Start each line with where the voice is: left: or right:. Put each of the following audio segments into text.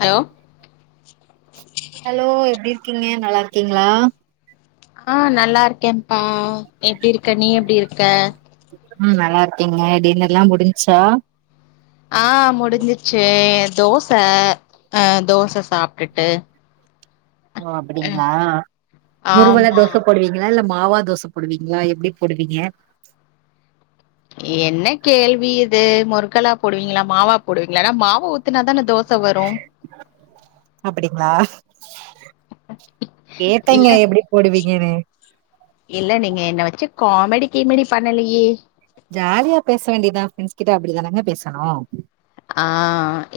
left: Hello
right: hello எப்டி க்கீங்க நல்லாருக்கீங்களா
left: ஆ நல்லாருக்கேம்ப்பா எப்டிருக்க நீ எப்டிருக்க நீ எப்டி இருக்க
right: ம் நல்லா இருக்கேங்க டின்னர்லா முடிஞ்ச்சா
left: ஆ முடிஞ்சிச்சே தோச அ தோச சாப்ட்டுட்டு
right: ஓ
left: அ
right: அப்டிங்ளா முருவல
left: ஆமா
right: தோச போடுவீங்ளா இல்ல மொ மாவா தோச போடுவீங்ளா எப்டி போடுவீங்க
left: என்ன கேள்வி இது முருகலா போடுவீங்ளா மாவா போடுவீங்ளானா மாவ ஊத்துனாதான தோ
right: அப்டிங்ளா
left: இல்ல
right: கேட்டேங்க எப்டி போடுவீங்கன்னு
left: இல்ல நீங்க என்ன வச்சு காமெடி கீமெடி பண்ணலுயே
right: ஜாலியா பேச வேண்டியதா ஃப்ரெண்ஸ் கிட்ட அப்புடிதானங்க பேசணு
left: ஆ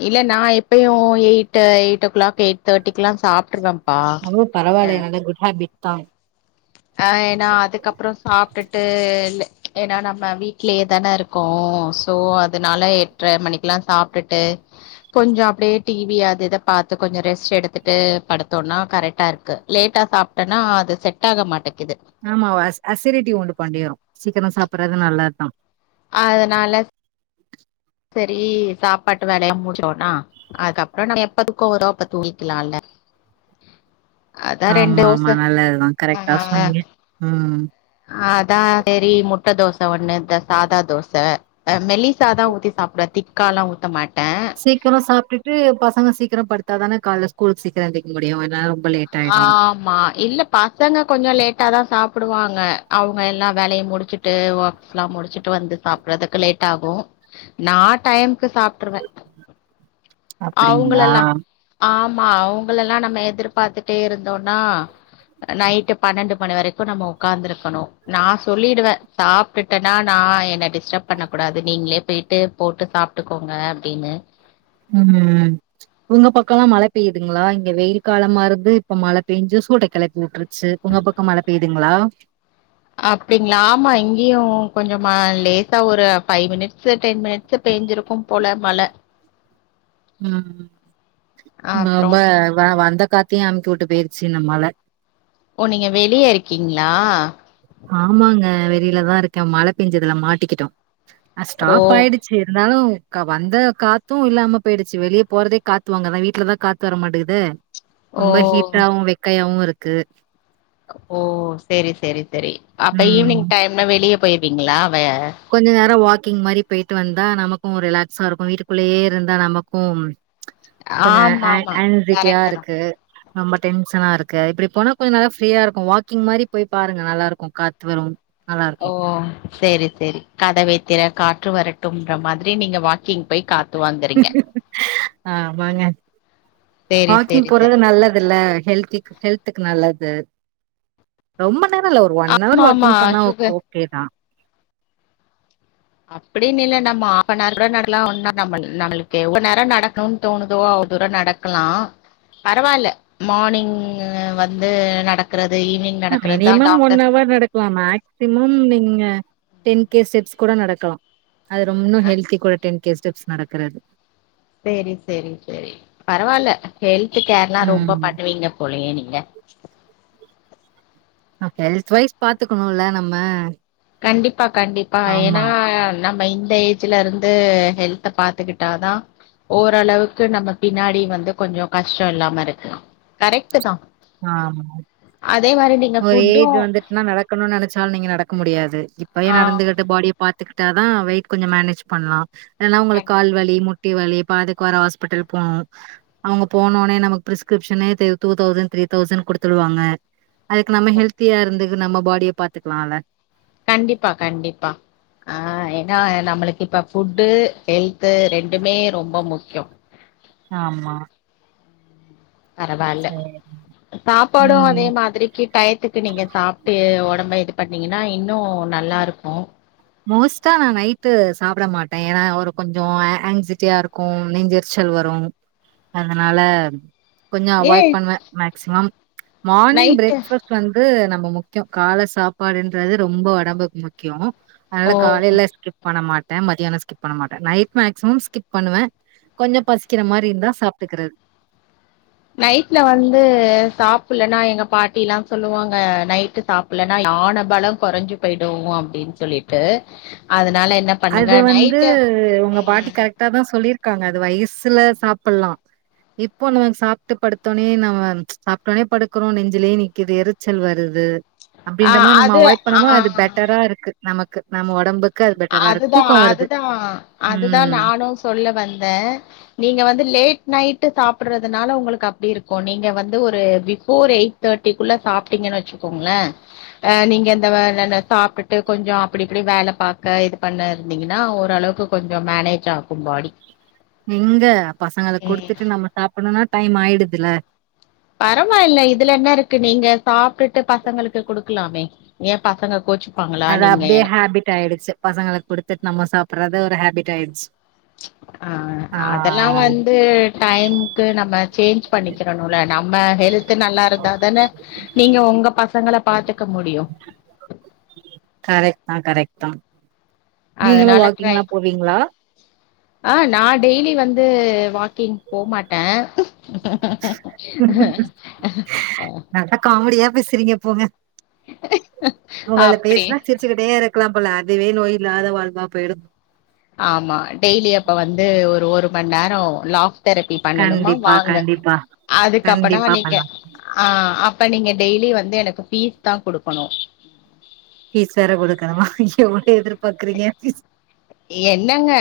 left: இல்ல நா எப்பயு எயிட்டு் எயிட் ஓ க்ளாக் எ தேட்டிக்குலா சாப்ட்ருவம்
right: ஓ பரவாயிலயே நல்ல குட் ஹேபிட் தாங்
left: அ ஏன்னா அதுக்கப்புற சாப்ட்டுட்டு இல்லு ஏனா நம்ம வீட்லே தானே இருக்கோ சோ அதுனால எட்ற மணிக்குலா சாப்ட்டுட்டு கொஞ்சோ அப்டே டிவி அது இத பாத்து கொஞ்ச ரெஸ்ட் எடுத்துட்டு படுத்தோன்னா கரைக்டா இருக்கு லேட்டா சாப்ட்டனா அது செட் ஆக மாட்
right: ஆமா அஸ் அஸ்ரிட்டி உண்டு பண்ணிரு சீக்கினொ சாப்புற்றது நல்லத்தா
left: அதனால செரி சாப்பாட்டு வேலயா மூச்சோனா அதுக்கப்புற ந எப்ப தூக்க வரோ அப்ப தூங்கிக்கிலால்ல அதா ரெண்டு
right: ஆமா ஆமா
left: வோச
right: நல்லதுதா கரெக்டா
left: ஆ
right: சொன்னீங்க ம்
left: அதா செரி முட்ட தோச த ஒன்னு இந்த சாதா தோச அ மெல்லிசா தா ஊத்தி சாப்ட திக்காலா ஊத்த மாட்ட
right: சீக்கிரொ சாப்ட்டுட்டு பசங்க சீக்கிரொ படுத்தாதான கால்ல ஸ்கூலுக் சீக்கிர எந்திக் முடியு எல்லாரும்
left: ஆமா இல்ல பசங்க கொஞ்சொ லேட் லேட் தான் சாப்பிடுவாங்க அவங்க எல்லா வேலையை முடிச்சுட்டு ஒர்க்ஸ்ல்லா முடிச்சுட்டு வந்து சாப்படுறதுக்கு லேட் ஆகும் நான் டைமுக்கு சாப்பிடுவேன்
right: அப்டிங்களா
left: அவங்களையெல்லா ஆமா ஆமா அவங்கள எல்லாம் நம்ம எதிர்பார்த்துட்டே இருந்தோம்னா நைட்டு பன்னெண்டு மணி வரைக்கும் நம்ம உட்காந்துருக்கணும் நான் சொல்லிடுவேன் சாப்பிட்டுட்டேன்னா நான் என்னை டிஸ்டர்ப் பண்ண கூடாது நீங்களே போயிட்டு போட்டு சாப்பிட்டுக்கோங்க அப்படின்னு
right: ஹம்ம் உங்க பக்கம் மழை பெய்யுதுங்களா இங்க வெயில் காலமா இருந்து இப்ப மழ பெயஞ்சு சூட்ட கிளப்பி விற்றது சேரி உங்க பக்கம் மழை பெய்து ங்களா
left: அப்படிங்களா ஆமா இங்கேயும் கொஞ்சமா லேசா ஒரு ஃபைவ் மினிட்ஸ் டென் மினிட்ஸ் பெஞ்சிருக்கும் போல மழ
right: உம் உ ஊம்ப
left: அப்றோ
right: ஊம்ப வ வந்த காத்தியையும் அனுப்பிச்சு விட்டு போயிடுச்சு இந்த மழ
left: ஓ நீங்க வெளியே இருக்கீங்களா
right: ஆமாங்க வெளியிலதான் இருக்கேன் மழை பெஞ்சதுலாம் மாட்டிக்கிட்டோம் அ
left: ஓ
right: ஸ்டாப் ஆயிடுச்சு இருந்தாலும் இங்க வந்த காத்தும் இல்லாம போயிடுச்சு வெளியே போறதே காத்துவாங்கதான் வீட்டுலதான் காத்து வர மாட்டேங்குதே
left: ஓ
right: ரொம்ப ஹீட்டர்வாவும் வெக்கையாவும் இருக் கு
left: ஓ செரி செரி செரி அப்ப
right: ம்
left: ஈவினிங் டைம்ல வெளியே போய்டுவீங்களா
right: கொஞ்ச நேர வாக் கிங் மாரி போயிட்டு வந்தா நமக்கு ஒரு ரிலாக்ஸா இருக்கு வீட்டுக்குள்ளயே இருந்தா நமக்கு கொஞ்ச
left: ஆமா
right: ஹா ஹோ
left: ஆமா
right: ஹோன்டிஜியா
left: கரெக்ட் தான்
right: இருக்கு ரொம்ப டென்ஷனா இருக்கு இப்படி போனா கொஞ்ச நல்லா ஃப்ரீயா இருக்கு வாக்கிங் மாரி போய் பாருங்க நல்லா இருக்கு காத்து வரு நல்லா
left: ஓ
right: இருக்கு
left: சேரி சேரி கதவைத்திர காற்று வரட்டும்ன்ற மாதிரி நீங்க வாக்கிங் போய் கா த்து வாங்குறீங்க
right: ஆமாங்க
left: சேரி
right: வாக்கிங்
left: சேரி
right: போறது
left: சேரி
right: நல்லது இல்ல ஹெல்திக் ஹெல்துக்கு நல்லது ரொம்ப நேரமில்லோ ஒரு ஒன் ஹவர்
left: ஆமா ஆமா
right: வாக்கிங் பண்ணா
left: சுகர்
right: ஓகே தா
left: அப்டின்னு இல்ல நம்ம கூட நடக்கலா ஒன்னா நம்மளுக்கு எவ்வளவு நேரம் நடக்கனு தோனுதோ அவ்வளவு தூர நடக்கலா பரவால்ல மார்னிங் வந்து நடக்கறது ஈவினிங் நடக்கறது தான்
right: மினிமம் ஒன்
left: டாக்டர்
right: ஹவர் நடக்கலா மேக்சிமம் நீங்க டென் கே ஸ்டெப்ஸ் கூட நடக்கலா அது ரொம்ப
left: ஆ
right: ஹொல்தி கூட டென் கேஸ் ஸ்டெப்ஸ் நடக்குறது
left: சேரி சேரி சேரி பரவாயில்லே ஹெல்த் கேர்ல்லா ரொம்ப
right: ம்
left: பண்ணுவீங்க போலயே நீங்க
right: ஹெல்த் வைஸ் பாத்துக்கணும்ல நம்ம
left: கண்டிப்பா கண்டிப்பா ஏன்னா
right: ஆமா
left: நம்ம இந்த ஏஜ்ல இருந்து ஹெல்த பாத்துக்கிட்டாதா ஓரளவுக்கு நம்ம பின்னாடி வந்து கொஞ்ச கஷ்ட இல்லாம இருக்கு கரெக்டு தா
right: ஆஹ் ஒரு ஏஜ்
left: ஃபுட்டும்
right: வந்துட்டுன்ன நடக்கணுன்னு நினைச்சாலு நீங்க நடக்க முடியாது இப்பயே
left: ஆ
right: நடந்துகிட்டு பாடியே பாத் கத்துகிட்டா தா வெயிட் கொஞ்ச மேனேஜ் பண்ணலா ல்லனா உங்களுக்
left: கண்டி
right: கால்வலி முட் டிவலி பாதுக்குவார் ஹாஸ்பிட்டல் போணு அவங்க போனோனே நமக்கு prescription two thousand three thousand கொடுத்துடுவாங்க அதுக்கு நம்ம ஹெல்தியா இருந்து நம்ம பாடிய பாத்துக்கலால
left: கண்டிப்பா கண்டிப்பா ஆஹ் ஏன்னா நம்மளுக்கு இப்ப ஃபுட்டு ஹெல்து ரெண்டுமே ரொம்ப முக்கியோ
right: ஆமா
left: பரவாயில்ல
right: சேரி
left: சாப்பாடும்
right: ம்
left: அதே மாதிரிக்கு டயத்துக்கு நீங்க சாப்டு உடம்பு நம்ம இது பண்ணீங்கன்னா இன்னும் நல்லா இருக்கும்
right: மோஸ்ட்டா நான் நைட்டு சாப்பிட மாட்டேன் ஏன்னா அவர் கொஞ்சம் ஆன்சைட்டியா இருக்கும் நெஞ்சிரச்சல் வரும் அதனால கொஞ்சம் அவாய்ட்
left: ஏன்
right: பண்ணுவேன் மேக்சிமம் மார்னிங்
left: நைட்டு
right: ப்ரேக்ஃபாஸ்ட் வந்து ரொம்ப முக்கியம் கால சாப்பாடுன்றது ரொம்ப உடம்புக்கு முக்கியம் அதனால
left: ஓ!
right: காலைல ஸ்கிப் பண்ண மா ட்டேன் மதியானம் ஸ்கிப் டேன் நைட் மேக்சிமம் ஸ்கிப் பண்ணுவன் கொஞ்சம் பசிக்கிற மாதிரி இருந்தா சாப்பிட்டுக்கிறது
left: நைட்ல வந்து சாப்பலன்னா எங்க பாட்டி எல்லாம் சொல்லுவாங்க நைட்டு சாப்பலனா யானை பலம் குறைஞ்சு போயடுவோம் அப்படின்னு சொல்லிட்டு அதுல
right: அது வந்து உங்க பாட்டி
left: ம்
right: கரெக்டா தான் சொல்லிரு க்காங்க அது வயசுல சாப்பிடலாம் இப்போ நமக்கு சாப்பிட்டு படுத்தோடனே நம்ம சாப்பிட்டோடனே படுக்கறோம் நெஞ்சிலேயே நக்குது எரிச்சல் வருது
left: ஆ
right: அப்படின்ற மாதி நம்ம
left: அது
right: அவாய்ட் பண்ணமோ அது
left: ஆ
right: பெட்டரா இருக்கு நமக்கு நம்ம உடம்பு க்கு பெட்
left: அதுதான் அதுதான் அதுதான்
right: ம்.
left: நானும் சொல்ல வந்தேன் நீங்க வந்து லேட் நைட்டு சாப்பிடுறதுனால உங்களுக்கு அப்படி இருக்கும் நீங்க வந்து ஒரு பிபோர் எயிட் தேர்ட்டிக்குள்ள சாப்பிட்டீங்கன்னு வச்சுக்கோங்களேன் அஹ நீங்க எ இந்த வே சாப்பிட்டு கொஞ்சம் அப்படி இப்படி வேலை பா இது பண்ண இருந்தீங்கன்னா ஓரளவுக்கு கொஞ்சம் மேனேஜ் ஆகும் பாடி
right: எங்க பசங்களை
left: ம்
right: கொடுத்துட்டு நம்ம சாப்பிடணும்னா டைம் ஆயிட இதுல
left: பரவாயில்ல இதுல என்ன இருக்கு நீங்க சாப்பிட்டுட்டு பசங்களுக்கு குடுக்கலாமே ஏன் பசங்க கோச்சு
right: அது அப்டியே ஹேபிட் ஆயிடுச்சு பசங்களுக் குடுத்துட்டு நம்ம சாப்பிடடுற து ஒரு ஹேபிட் ஆயடுச்சு
left: அஹ் அதெல்லா வந்து டைம்கு நம்ம சேஞ்ச் பண்ணிக்கிடணுல நம்ம ஹெல் நல்லா இருந்தா தானே நீங்க உங்க பசங்கள பாத்துக்க முடியு
right: கரெக்ட் தா கரெக்ட் தா நீங்களு
left: அதனால
right: வாக்கிங்லா போவீங்களா
left: ஆஹ் நா டெய்லி வந்து வாக்கிங் போ மாட்டே ஹ
right: நல்லா காமெடியா பேசுறீங்க போங்க உங்கள்
left: அப்டி
right: பேசுனா சிரிச்சுக்கிட்டே இருக்கலாம் போல அதுவே நோயலா வாழ்வா போயிடு
left: ஆமா டெய்லி அப்ப வந்து ஒரு ஒரு ஒருமநேரொ லாஃப் தெரபி பண்ணணுமா
right: கண்டிப்பா
left: வாங்க
right: கண்டிப்பா
left: அதுக்கப்படோ
right: கண்டிப்பா
left: நீங்க
right: பண்லா
left: ஆ அப்ப நீங்க டெய்லி வந்து எனக்கு ஃபீஸ் தா கொடுக்கணு
right: ஃபீஸ் வேற கொடுக்கணமா ஐயோ என்ட எதிர்
left: என்னங்க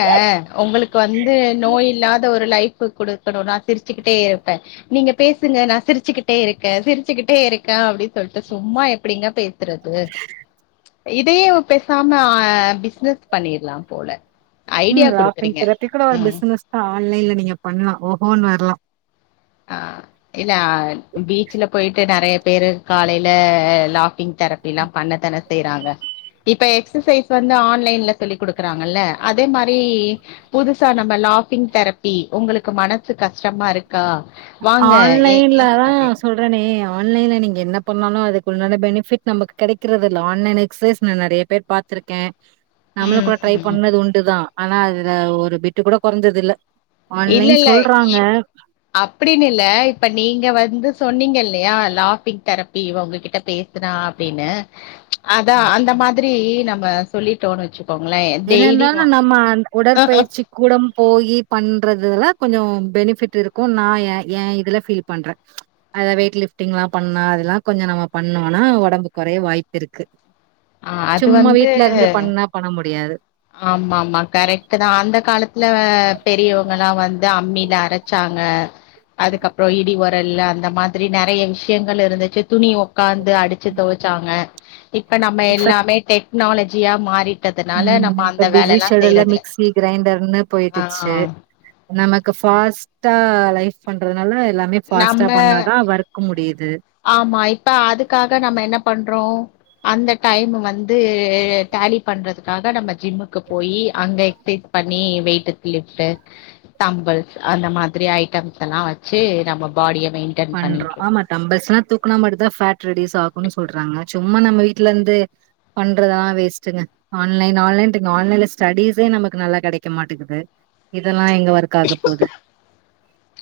left: உங்களுக்கு வந்து நோய் இல்லாத ஒரு லை ஃபு குடுக்கணுனா சிரிச்சுக்கிட்டே இருப்பே நீங்க பேசுங்க நா சிரிச்சுக்கிட்டே இருக்கே சிரிச்சுக்கிட்டே இருக்கே அப்படின் சொல்ட்டு சும்மா எப்டிங்க பே சுறது இதையு பேசாம பிசினஸ் பண்ணிட்லா போல
right: உம்
left: ஐடியா
right: லாஃபிங்
left: குடுக்குறீங்க
right: தெரபி கூட ஒரு
left: ம்
right: பிசினஸ் தா ஆன்லைன்ல நீங்க பண்லா ஓ ஓன் வர்லா
left: அ இல்ல பீச்ல போயிட்டு நெறைய பேரு காலையில லாஃபிங் தெரப்பி எல்லா பண்ணத்தானே செய்றாங்க இப்ப எக்ஸசைஸ் வந்து ஆன்லைன்ல சொல்லி கொடுக்குறாங்கல்ல அதே மா ரி புதுசா நம்ம லாஃபிங் தெரப்பி உங்களுக்கு மனசு கஷ்டமா இருக்கா வாங்க ஏ
right: ஆன்லைன்ல
left: ஏ
right: தா
left: அப்டி
right: சொல்றேனே ஆன்லைன்ல் நீங்க என்ன பண்ணாலு அதுக்குன்டான பெனிஃபிட் நமக்கு கிடைக்கிறதுதில்ல ஆன்லைன் எக்ஸசைஸ் நா நெறைய பேர் பாத்துருக்கே நம்மளு
left: ம்
right: கூட ட்ரை
left: ம்
right: பண்ணது உண்டுதா ஆனா அதுல ஒரு பிட்டு கூட கொறஞ்சது இல்ல
left: இல்ல
right: ஆன்லைன்
left: இல்ல
right: சொல்றாங்க
left: இப் அப்டின்னு இல்ல இப்ப நீங்க வந்து சொன்னீங்க இல்லையா லாஃபிங் தெரப்பி உங்ககிட்ட பேசுனா அப்டின்னு அதா அந்த மாதிரி நம் ம சொல்லிட்டோன் வச்சு
right: என்ன இருந்தாலு நம்ம
left: ஆ
right: உடற்பயிற்சி கூடம் போயி பண்றதுலா கொஞ்ச பெனிஃபிட் இருக்கு நா ஏ எ இதுல ஃபீல் பண்ற அத வெயிட் லிஃப்டிங்லா பண்ணா அதெல்லா கொஞ்ச நம்ம பண்ணோனா ஒடம்பு கொறைய வாய்ப்பிருக்கு
left: அது
right: சும்மா
left: வந்து
right: வீட்ல இருந்து பண்ணா பண்ண மு முடியாது
left: ஆமாமா கரெக்டுதா அந்த காலத்துல பெரியவங்கலா வந்து அம்மில அரைச்சாங்க அதுக்கப்புற இடி உரல்ல அந்த மாதிரி நெறைய விஷயங்கள் இருந்துச்சு துணி உக்காந்து அடிச்சு தொவச்சாங்க இப்ப நம்ம எல்லாமே டெக்னாலஜியா மாறி ட்டதனால
right: ம் இப்ப பிஸி ஷெட்யுல்ல மிக்சி கிரைண்டர்னு
left: ஆ
right: போயிடுச்சு நமக்கு ஃபாஸ்ட் டா லைஃப்ன்றது அதனால எல்லாமே‌ ஃபாஸ்டா
left: நம்ம
right: பண்ணாதா வர்க் முடியுது
left: ஆமா இப்ப அதுக்காக நம்ம என்ன பண்றோ கு அந்த டைம் வந்து டாலி பண்றதுக்காக நம்ம ஜிம்முக்கு போய் அங்க எக்ஸைஸ் பண்ணி வெயிட் லிஃப்ட் தம்பிள்ஸ் அந்த மாதிரி ஐட்டம்ஸ் எல்லா வெச்சி நம்ம பாடிய மெயின்டென்
right: பண்றோ
left: பண்ணிட்டு
right: ஆமா
left: இருக்கோம்
right: டம்பிள்ஸ்ல தூக்குனா மட்டும்தான் ஃபேட் ரெடிஸ் ஆகும்ன்ன னு சொல்றாங்க சும்மா நம்ம வீட்ல இருந்து பண்றதெல்லாம் வேஸ்ட்ங்க ஆன்லைன் ஆன்லைன் இங்க ஆன்லைன் ஸ்டெடிசே நம்மளுக்கு நல்லா கிடைக்க மாட்டேங்குது இத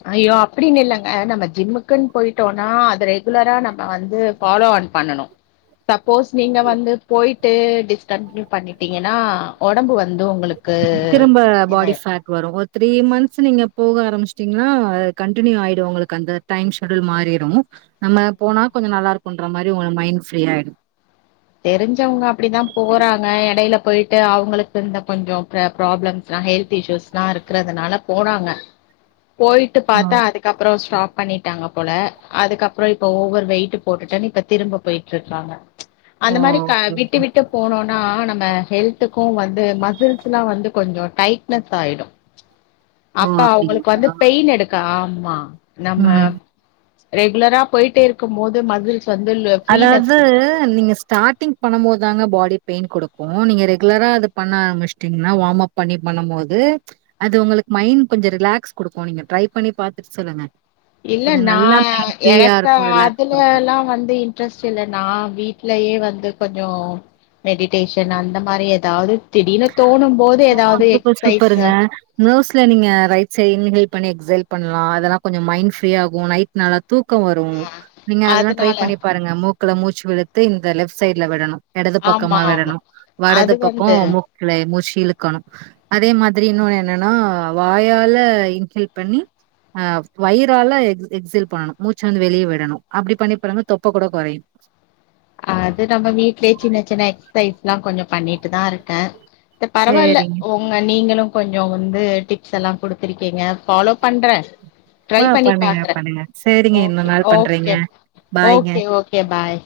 left: அ ஐயோ அப்படின்னு இல்லங்க நம்ம ஜிம்மு குன்னு போயிட்டோம்னா அது ரெகுலரா நம்ம வந்து பாலோ பண்ணனும் சப்போஸ் நீங்க வந்து போயி டிஸ்கன்டினியூ பண்ணிட்டீங்கன்னா உடம்பு வந்து உங்களுக்கு
right: திரும்ப பாடி
left: இதாயிரும்
right: ஃபேட் வரும் போது த்ரீ மந்த் நீங்க போக ஆரம்பிச்சுட்டீங்கன்னா கண்டினியூ ஆயிடும் உங்களுக்கு அந்த டைம் ஷெட்யூல் மாறிடும் நம்ம போனா கொஞ்சம் நல்லா இருக்கும்ன்ற மாதிரி உங்க மைண்ட் ஃப்ரீ ஆயிடும்
left: தெரிஞ்சவங்க அப்படிதான் போறாங்க இடையில போயிட்டு அவங்களுக்கு இந்த கொஞ்சம் ப ப்ராப்ளம்ஸ் எல்லாம் ஹெல்த் இஷ்யூஸ் எல்லாம் இருக்கறதுனால போறாங்க போயிட்டு
right: ஓ
left: பார்த்தா அதுக்கப்புறம் ஸ்டாப் பண்ணிட்டாங்க போல அதுக்கப்புறம் இப்ப ஓவர் வெயிட் போட்டுட்டேன்னு இப்ப திரும்ப போயிட்டு இருக்காங்க
right: ஓ
left: அந்த மாதிரி
right: ஓகே
left: விட்டு
right: ஓகே
left: விட்டு போனோம்னா நம்ம ஹெல்த்துக்கும் வந்து ம எல்லாம் வந்து கொஞ்சம் டைட்னஸ் ஆயிடும்
right: ஓ
left: அப்ப அவங்களுக்கு
right: அப்டிங்களா
left: வந்து பெயின் எடுக்க ஆ ஆமா நம்ம
right: ம்
left: ரெகுலரா போயிட்டே இருக்கும் போது மஜுல்ஸ் வந்து இந்த ஃபிரீனஸ்
right: அதாவது
left: குடுக்கு
right: நீங்க ஸ்டார்ட்டிங் பண்ணும் போது தாங்க பாடி பெயின் கொடுக்கும் நீங்க ரெகுலரா அது பண்ண ஆரம்பிச்சட்டீங்கன்னா வார்ம்ப் பண்ணி பண்ணும் போது அது உங்களுக்கு மைண்ட் கொஞ்சம் ரிலாக்ஸ் கொடுக்கும் நீங்க டரை பண்ணி பாத்துட்டு சொல்லுங்க
left: இல்ல
right: கொஞ்சோ நல்லா
left: நான்
right: மைண்ட் ஃப்ரீயா
left: எனக்
right: இருக்கு ரிலாக்ஸ் குடுக்கு
left: அதுலல்லாம் வந்து இண் ட்ரஸ்ட் இல்ன்னா வீட்லயே வந்து கொஞ்சம் மெடிடேஷன் அந்த மாரி ஏதாவது திடீர்னு தோணும் போது
right: ஓ
left: ஏதாவது
right: சூப்பர்
left: எக்சசைஸ்
right: சூப்பருங்க நர்வ்ஸ்ல நீங்க ரைட் சைட் இன்ஹேல் பண்ணி எக்ஸேல் பண்ணலாம் அதெல்லாம் கொஞ்சம் மைண்ட் ஃப்ரீ ஆகும் நைட் நல்லா தூ தூக்கம் வரும் நீங்க அதெல்லாம் ட்ரை
left: அதனால
right: பண்ணி பாருங்க மூ க்ல மூச்சு விழுத்து இந்த லெஃப்ட் சைட்ல விடணும் இடது
left: ஆமா
right: பக்கமா
left: ஆமா
right: விடணும் வடது
left: அது
right: பக்கம்
left: வந்து
right: க்கு மூக்குல முச்ச இழுக்கணும் அதே மாதிரி இன்னொன்னு என்னன்னா வாயால இன்ஹல் பண்ணி அஹ் வயராாலக் எக்ஸேல் பண்ணணும் மூச்ச வந்து வெளியே விடணும் அப்படி பண்ணி பிறந்த தொப்ப கூட குறையும்
left: அது நம்ம வீட்லயே சின்ன சின்ன எக்சசைஸ் எல்லாம் கொஞ்சம் பண்ணிட்டு தான் இருக்கேன் பரவாயில்ல
right: சேரிங்க
left: உங்க நீங்களும் கொஞ்சம் வந்து டிப்ஸ் எல்லாம் கொடுத்துருக்கீங்க ஃபாலோ பண்றேன் ட்ரை
right: ஆ
left: பண்ணி
right: பண்ணுங்க
left: பாக்றேன்
right: பண்ணுங்க சேரிங்க இன்னொரு
left: ஓகே,
right: நாள் பண்றேங்க
left: ஓகே,
right: பாய்ங்க
left: ஒகே ஓகே பாய்.